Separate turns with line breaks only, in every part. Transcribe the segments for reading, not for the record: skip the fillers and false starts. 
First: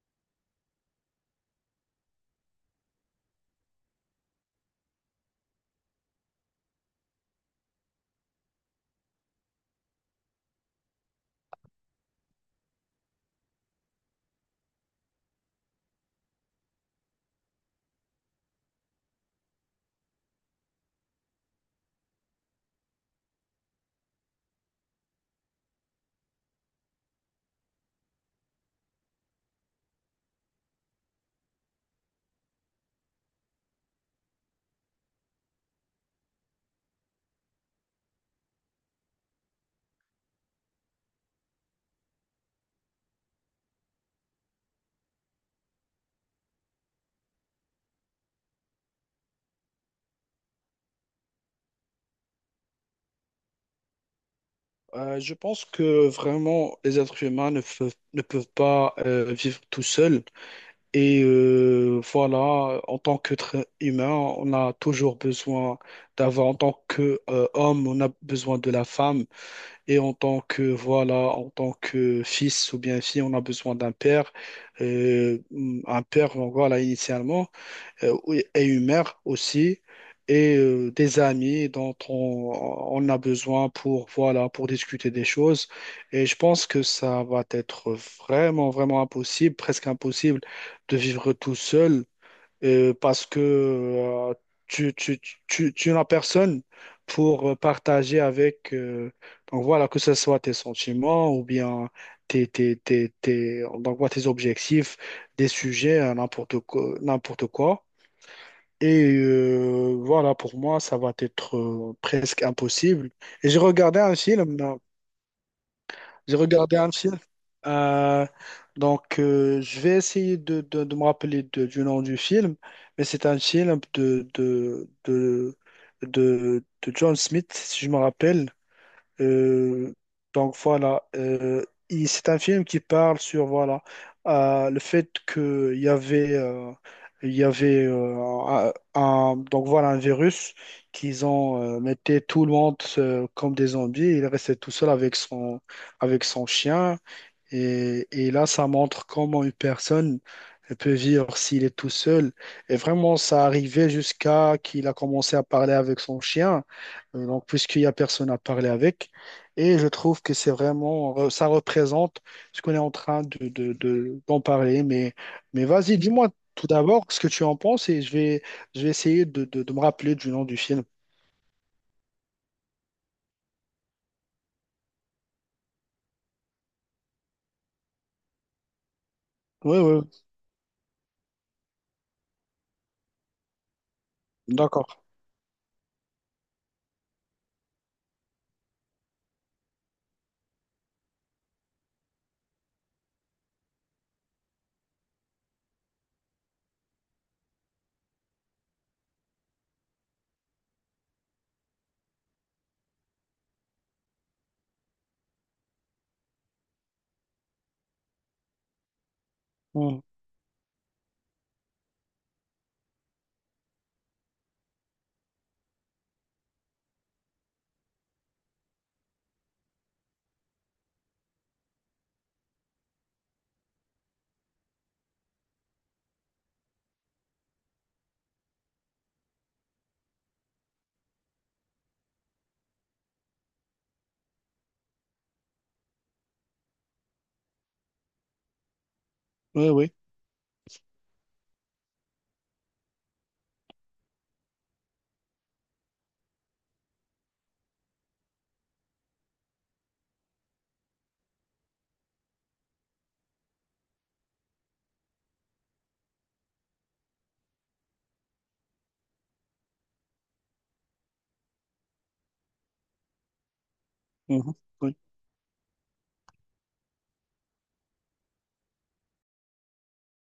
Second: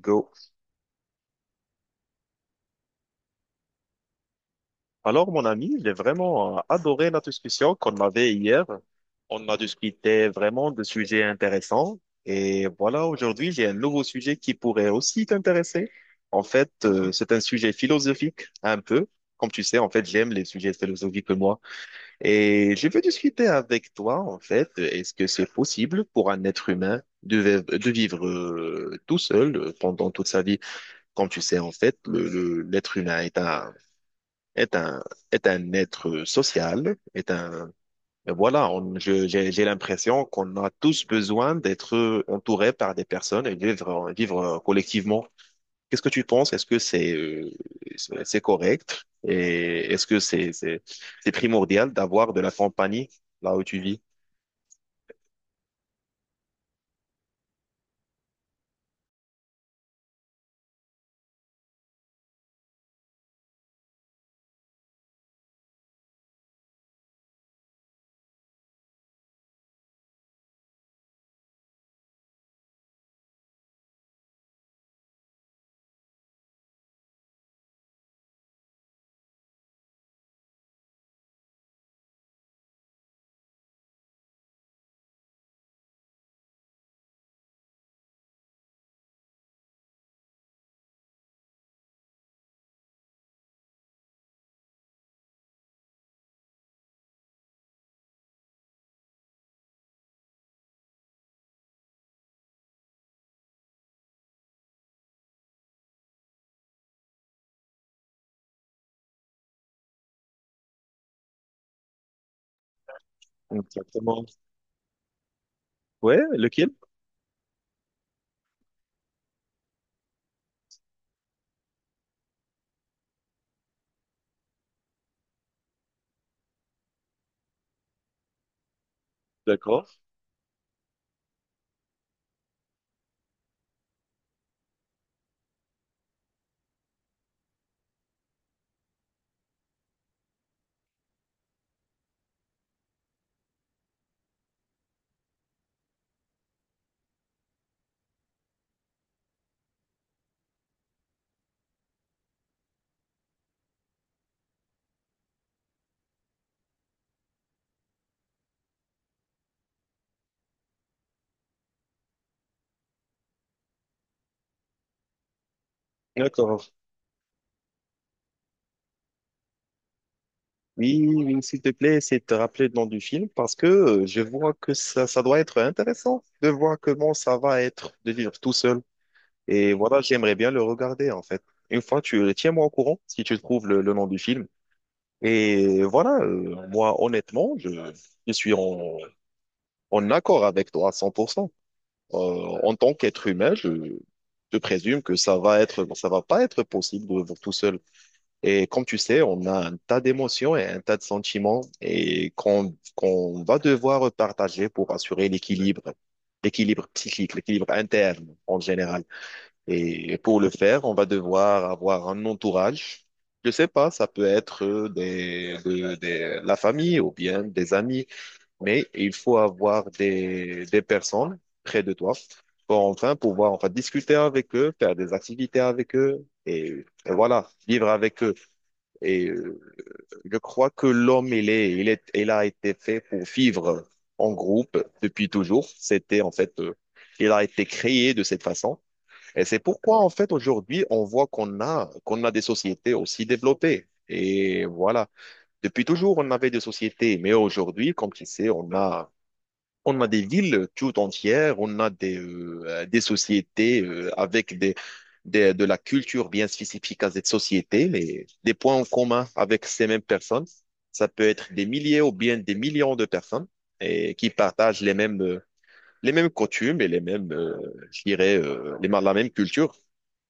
Go. Alors, mon ami, j'ai vraiment adoré notre discussion qu'on avait hier. On a discuté vraiment de sujets intéressants. Et voilà, aujourd'hui, j'ai un nouveau sujet qui pourrait aussi t'intéresser. En fait, c'est un sujet philosophique, un peu. Comme tu sais, en fait, j'aime les sujets philosophiques, moi. Et je veux discuter avec toi, en fait, est-ce que c'est possible pour un être humain de vivre tout seul pendant toute sa vie? Comme tu sais, en fait, l'être humain est un est un, est un être social, est un, et voilà, j'ai l'impression qu'on a tous besoin d'être entourés par des personnes et vivre, vivre collectivement. Qu'est-ce que tu penses? Est-ce que c'est, c'est correct? Et est-ce que c'est primordial d'avoir de la compagnie là où tu vis?
Je pense que vraiment les êtres humains ne peuvent, ne peuvent pas vivre tout seuls. En tant qu'être humain, on a toujours besoin d'avoir, en tant que homme, on a besoin de la femme. Et en tant que, voilà, en tant que fils ou bien fille, on a besoin d'un père. Euh, un père, donc voilà, initialement oui, et une mère aussi, et des amis dont on a besoin pour, voilà, pour discuter des choses. Et je pense que ça va être vraiment, vraiment impossible, presque impossible de vivre tout seul parce que tu, tu, tu n'as personne pour partager avec, donc voilà, que ce soit tes sentiments ou bien donc voilà, tes objectifs, des sujets, n'importe quoi, n'importe quoi. Pour moi, ça va être presque impossible. Et j'ai regardé un
Exactement.
film, euh,
Ouais,
j'ai
lequel?
regardé un film. Euh, je vais essayer de me rappeler du nom du film, mais c'est un film de John Smith, si je me rappelle.
D'accord,
Euh, donc voilà, c'est un film qui parle sur voilà le fait que il y avait il y avait euh, donc voilà un virus qu'ils ont mettait tout le monde comme des zombies. Il restait tout seul avec son chien. Et là, ça montre comment une personne peut vivre s'il est tout seul. Et vraiment, ça arrivait jusqu'à qu'il a commencé à parler avec son chien. Donc puisqu'il n'y a personne à parler avec. Et je trouve que c'est vraiment, ça représente ce qu'on est en train d'en parler. Mais vas-y, dis-moi tout
d'accord.
d'abord ce que tu en penses et je vais essayer de me rappeler du nom du film.
Oui, oui, s'il te plaît, essaie de te rappeler le nom du film parce que je vois que ça doit être intéressant de voir comment ça va être de vivre tout seul. Et
Oui,
voilà,
oui,
j'aimerais bien le regarder en fait. Une fois, tu tiens-moi au courant si tu trouves le nom du film.
d'accord.
Et voilà, moi, honnêtement, je suis en, en accord avec toi à 100%. Euh, En tant qu'être humain, je présume que ça va pas être possible de vivre tout seul. Et comme tu sais, on a un tas d'émotions et un tas de sentiments et qu'on va devoir partager pour assurer l'équilibre, l'équilibre psychique, l'équilibre interne en général.
Oui,
Et pour le faire, on va devoir avoir un entourage. Je sais pas, ça peut être la famille ou bien des amis, mais il faut avoir des personnes près de toi pour enfin pouvoir enfin discuter avec eux, faire des activités avec eux et voilà, vivre avec eux. Et je crois que l'homme, il a été fait pour vivre en groupe depuis toujours. C'était en fait, il a été créé de cette façon. Et c'est
oui, oui.
pourquoi en fait aujourd'hui, on voit qu'on a des sociétés aussi développées. Et voilà. Depuis toujours, on avait des sociétés, mais aujourd'hui, comme tu sais, on a des villes tout entières, on a des sociétés avec des, de la culture bien spécifique à cette société, mais des points en commun avec ces mêmes personnes. Ça peut être des milliers ou bien des millions de personnes et qui
Mhm.
partagent
Oui,
les mêmes coutumes et les mêmes, je dirais, la même culture.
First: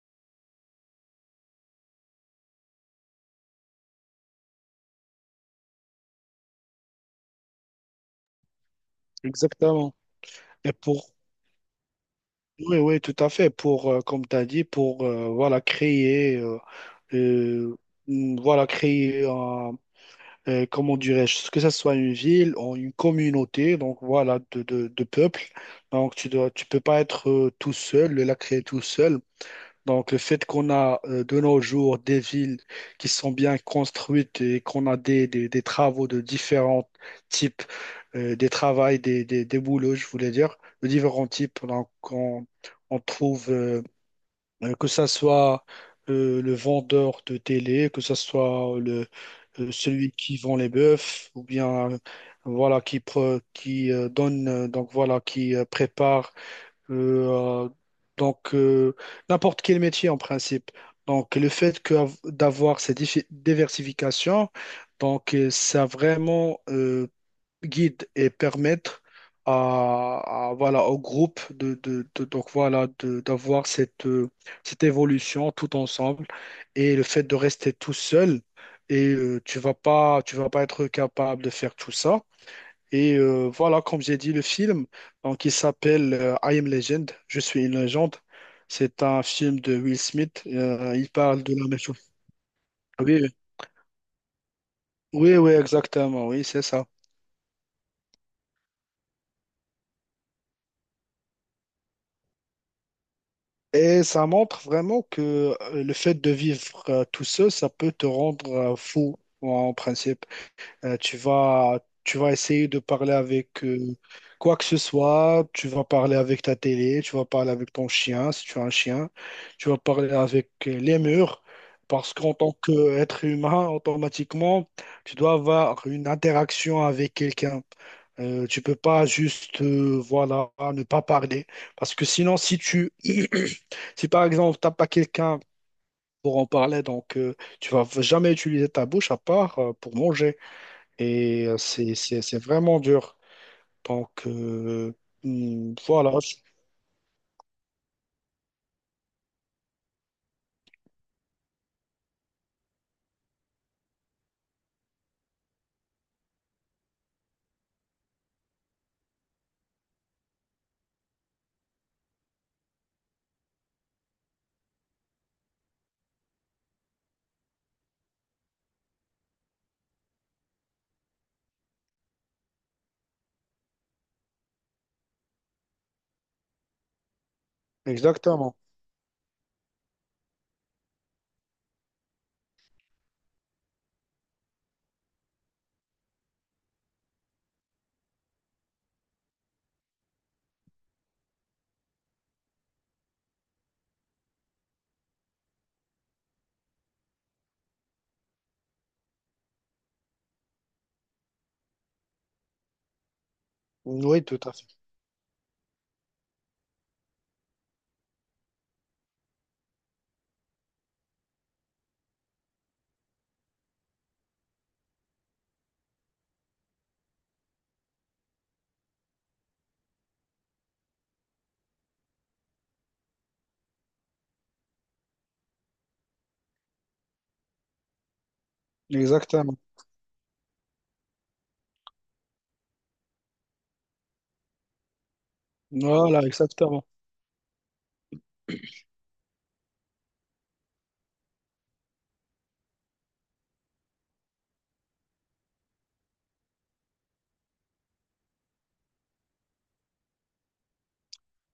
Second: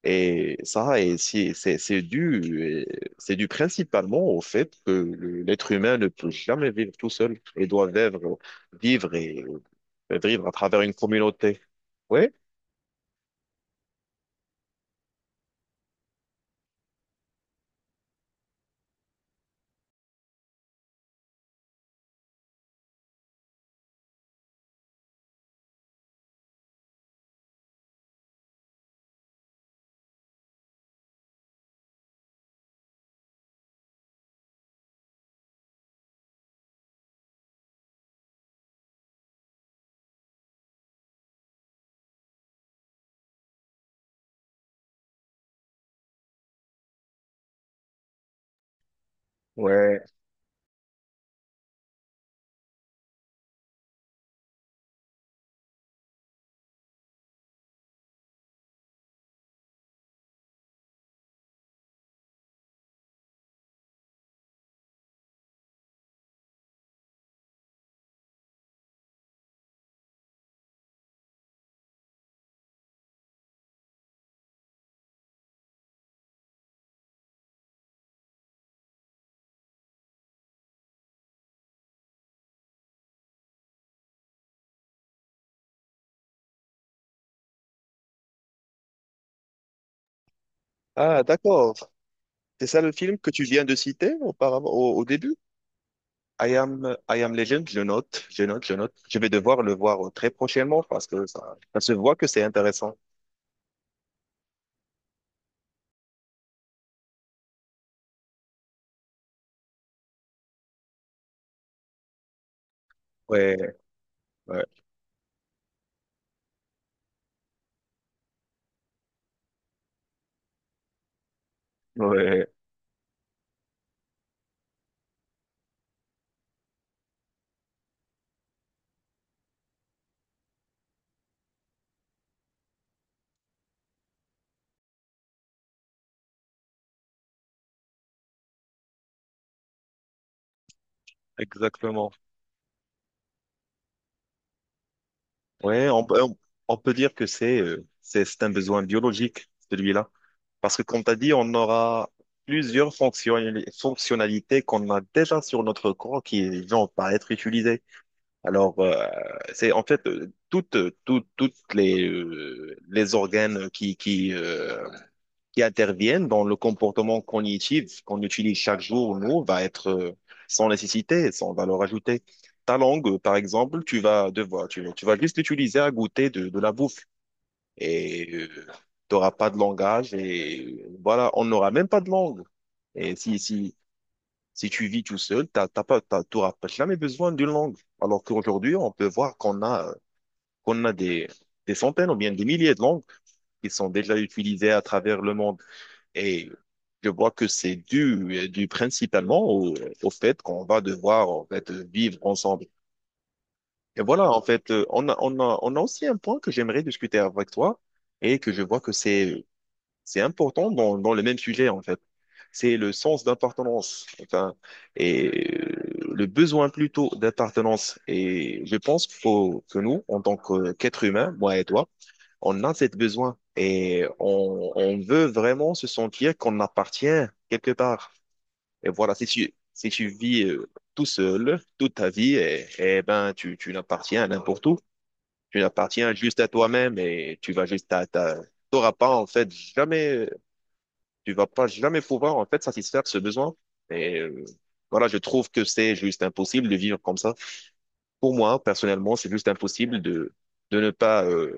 Et ça, et c'est dû principalement au fait que l'être humain ne peut jamais vivre tout seul et doit vivre vivre et
exactement.
le vivre à
Et
travers une
pour,
communauté. Oui?
Oui, oui, tout à fait. Pour, comme tu as dit, pour voilà, créer, euh, voilà, comment dirais-je, que ce soit une ville ou une communauté, donc voilà, de peuples. Donc tu dois, tu peux pas être tout seul, la créer tout seul. Donc, le fait qu'on a de nos jours des villes qui sont bien construites et qu'on a des travaux de différents types, des travails, des boulots, je voulais dire, de différents types. Donc, on trouve que ça soit le vendeur de télé, que ça soit
Ouais.
celui qui vend les bœufs, ou bien voilà qui, pre- qui donne, donc voilà qui prépare euh, donc, euh, n'importe quel métier en principe. Donc, le fait que, d'avoir cette diversification, donc, ça vraiment guide et permettre à voilà, au groupe donc, voilà, d'avoir cette, cette évolution tout ensemble. Et le fait de rester tout seul, tu vas pas être capable de faire tout ça. Comme j'ai dit, le film, donc il s'appelle I Am Legend, Je suis une légende. C'est un film de Will Smith. Il
Ah,
parle de la même
d'accord.
chose.
C'est ça le film
Oui,
que
oui,
tu viens de citer auparavant, au, au début?
oui, oui, exactement, oui, c'est ça.
I am Legend, je note, je note, je note. Je vais devoir le voir très prochainement parce que ça se voit que c'est intéressant.
Et ça montre vraiment que le fait de vivre tout seul, ça peut te rendre fou en principe. Euh, tu vas, tu vas essayer de parler
Ouais,
avec quoi
ouais,
que ce soit. Tu vas parler avec ta télé, tu vas parler avec ton chien, si tu as un chien. Tu vas parler avec les murs. Parce qu'en
ouais,
tant qu'être humain, automatiquement, tu dois avoir une interaction avec quelqu'un. Tu peux pas juste voilà, ne pas parler. Parce que sinon, si tu si par exemple, tu n'as pas quelqu'un pour en parler, donc tu vas jamais utiliser ta bouche à part pour manger. Et euh, c'est,
exactement.
c'est, c'est vraiment dur. Donc, euh, hmm,
Ouais,
voilà, je-
on peut dire que c'est, c'est un besoin biologique, celui-là. Parce que comme tu as dit, on aura plusieurs fonctionnalités qu'on a déjà sur notre corps qui vont pas être utilisées. Alors, c'est en fait toutes les organes qui interviennent dans le comportement cognitif qu'on utilise chaque jour, nous, va être sans nécessité, sans valeur ajoutée. Ta langue, par exemple, tu vas devoir, tu vas juste l'utiliser à goûter de la bouffe et
exactement.
tu n'auras pas de langage et voilà, on n'aura même pas de langue. Et si tu vis tout seul, t'auras pas jamais besoin d'une langue. Alors qu'aujourd'hui, on peut voir qu'on a des centaines ou bien des milliers de langues qui sont déjà utilisées à travers le monde. Et je vois que c'est dû, dû principalement au, au fait qu'on va devoir en fait vivre ensemble. Et
Oui,
voilà, en
tout à
fait,
fait.
on a aussi un point que j'aimerais discuter avec toi et que je vois que c'est important dans, dans le même sujet, en fait. C'est le sens d'appartenance, enfin, et le besoin plutôt d'appartenance. Et je pense qu'il faut que nous, qu'êtres humains, moi et toi, on a cette besoin et on veut vraiment se sentir qu'on appartient quelque part. Et voilà,
Exactement.
si tu vis tout seul toute ta vie, et ben, tu n'appartiens à n'importe où. Tu n'appartiens
Voilà,
juste à
exactement.
toi-même et tu vas juste à ta, t'auras pas, en fait, jamais, tu vas pas jamais pouvoir, en fait, satisfaire ce besoin. Et voilà, je trouve que c'est juste impossible de vivre comme ça. Pour moi, personnellement, c'est juste impossible de ne pas,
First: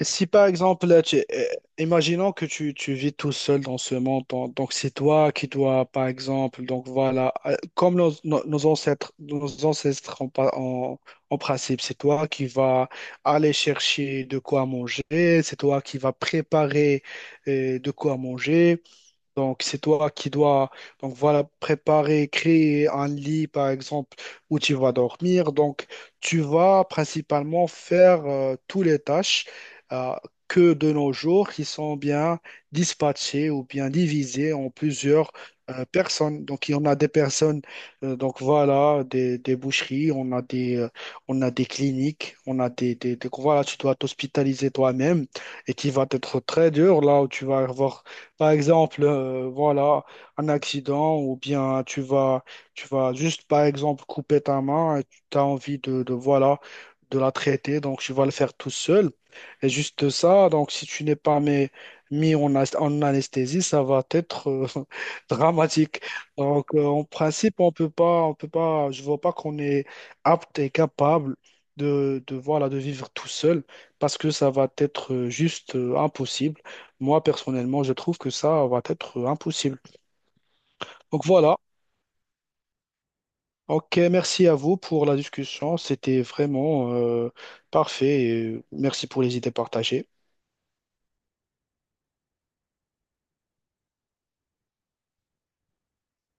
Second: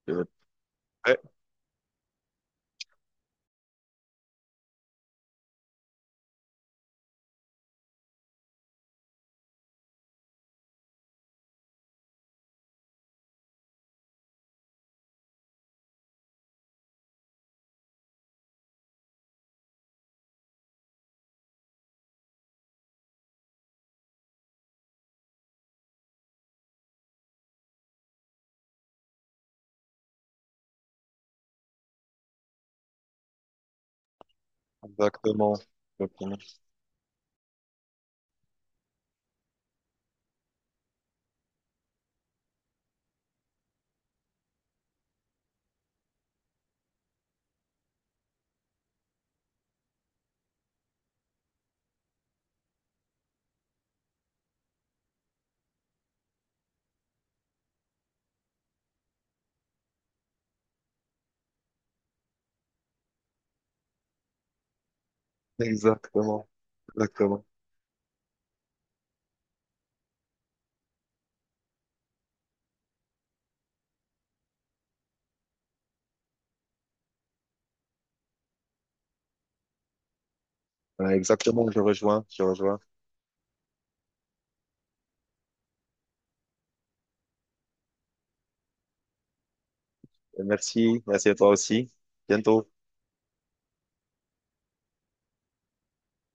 Et
de-
si par exemple, là,
ouais,
tu- imaginons que tu vis tout seul dans ce monde, donc c'est toi qui dois, par exemple, donc voilà, comme nos ancêtres en principe, c'est toi qui vas aller chercher de quoi manger, c'est toi qui vas préparer de quoi manger. Donc, c'est toi qui dois donc voilà, préparer, créer un lit, par exemple, où tu vas dormir. Donc, tu vas principalement faire toutes les tâches euh, que de nos jours qui sont bien dispatchées ou bien divisées en plusieurs
exactement.
personnes. Donc, il y en a des personnes, donc voilà, des boucheries, on a des cliniques, on a voilà, tu dois t'hospitaliser toi-même et qui va être très dur là où tu vas avoir par exemple, voilà, un accident ou bien tu vas juste, par exemple, couper ta main et tu as envie voilà, de la traiter, donc tu vas le faire tout seul. Et juste ça, donc si tu n'es pas mis, en anesthésie, ça va être dramatique.
Exactement,
En
exactement.
principe, on peut pas, je vois pas qu'on est apte et capable de voilà, de vivre tout seul parce que ça va être juste impossible. Moi, personnellement, je trouve que ça va être impossible.
Voilà,
Donc voilà.
exactement, je rejoins, je rejoins.
Ok, merci à vous pour la discussion. C'était vraiment parfait. Et merci pour les idées partagées.
Et merci, merci à toi aussi. Bientôt.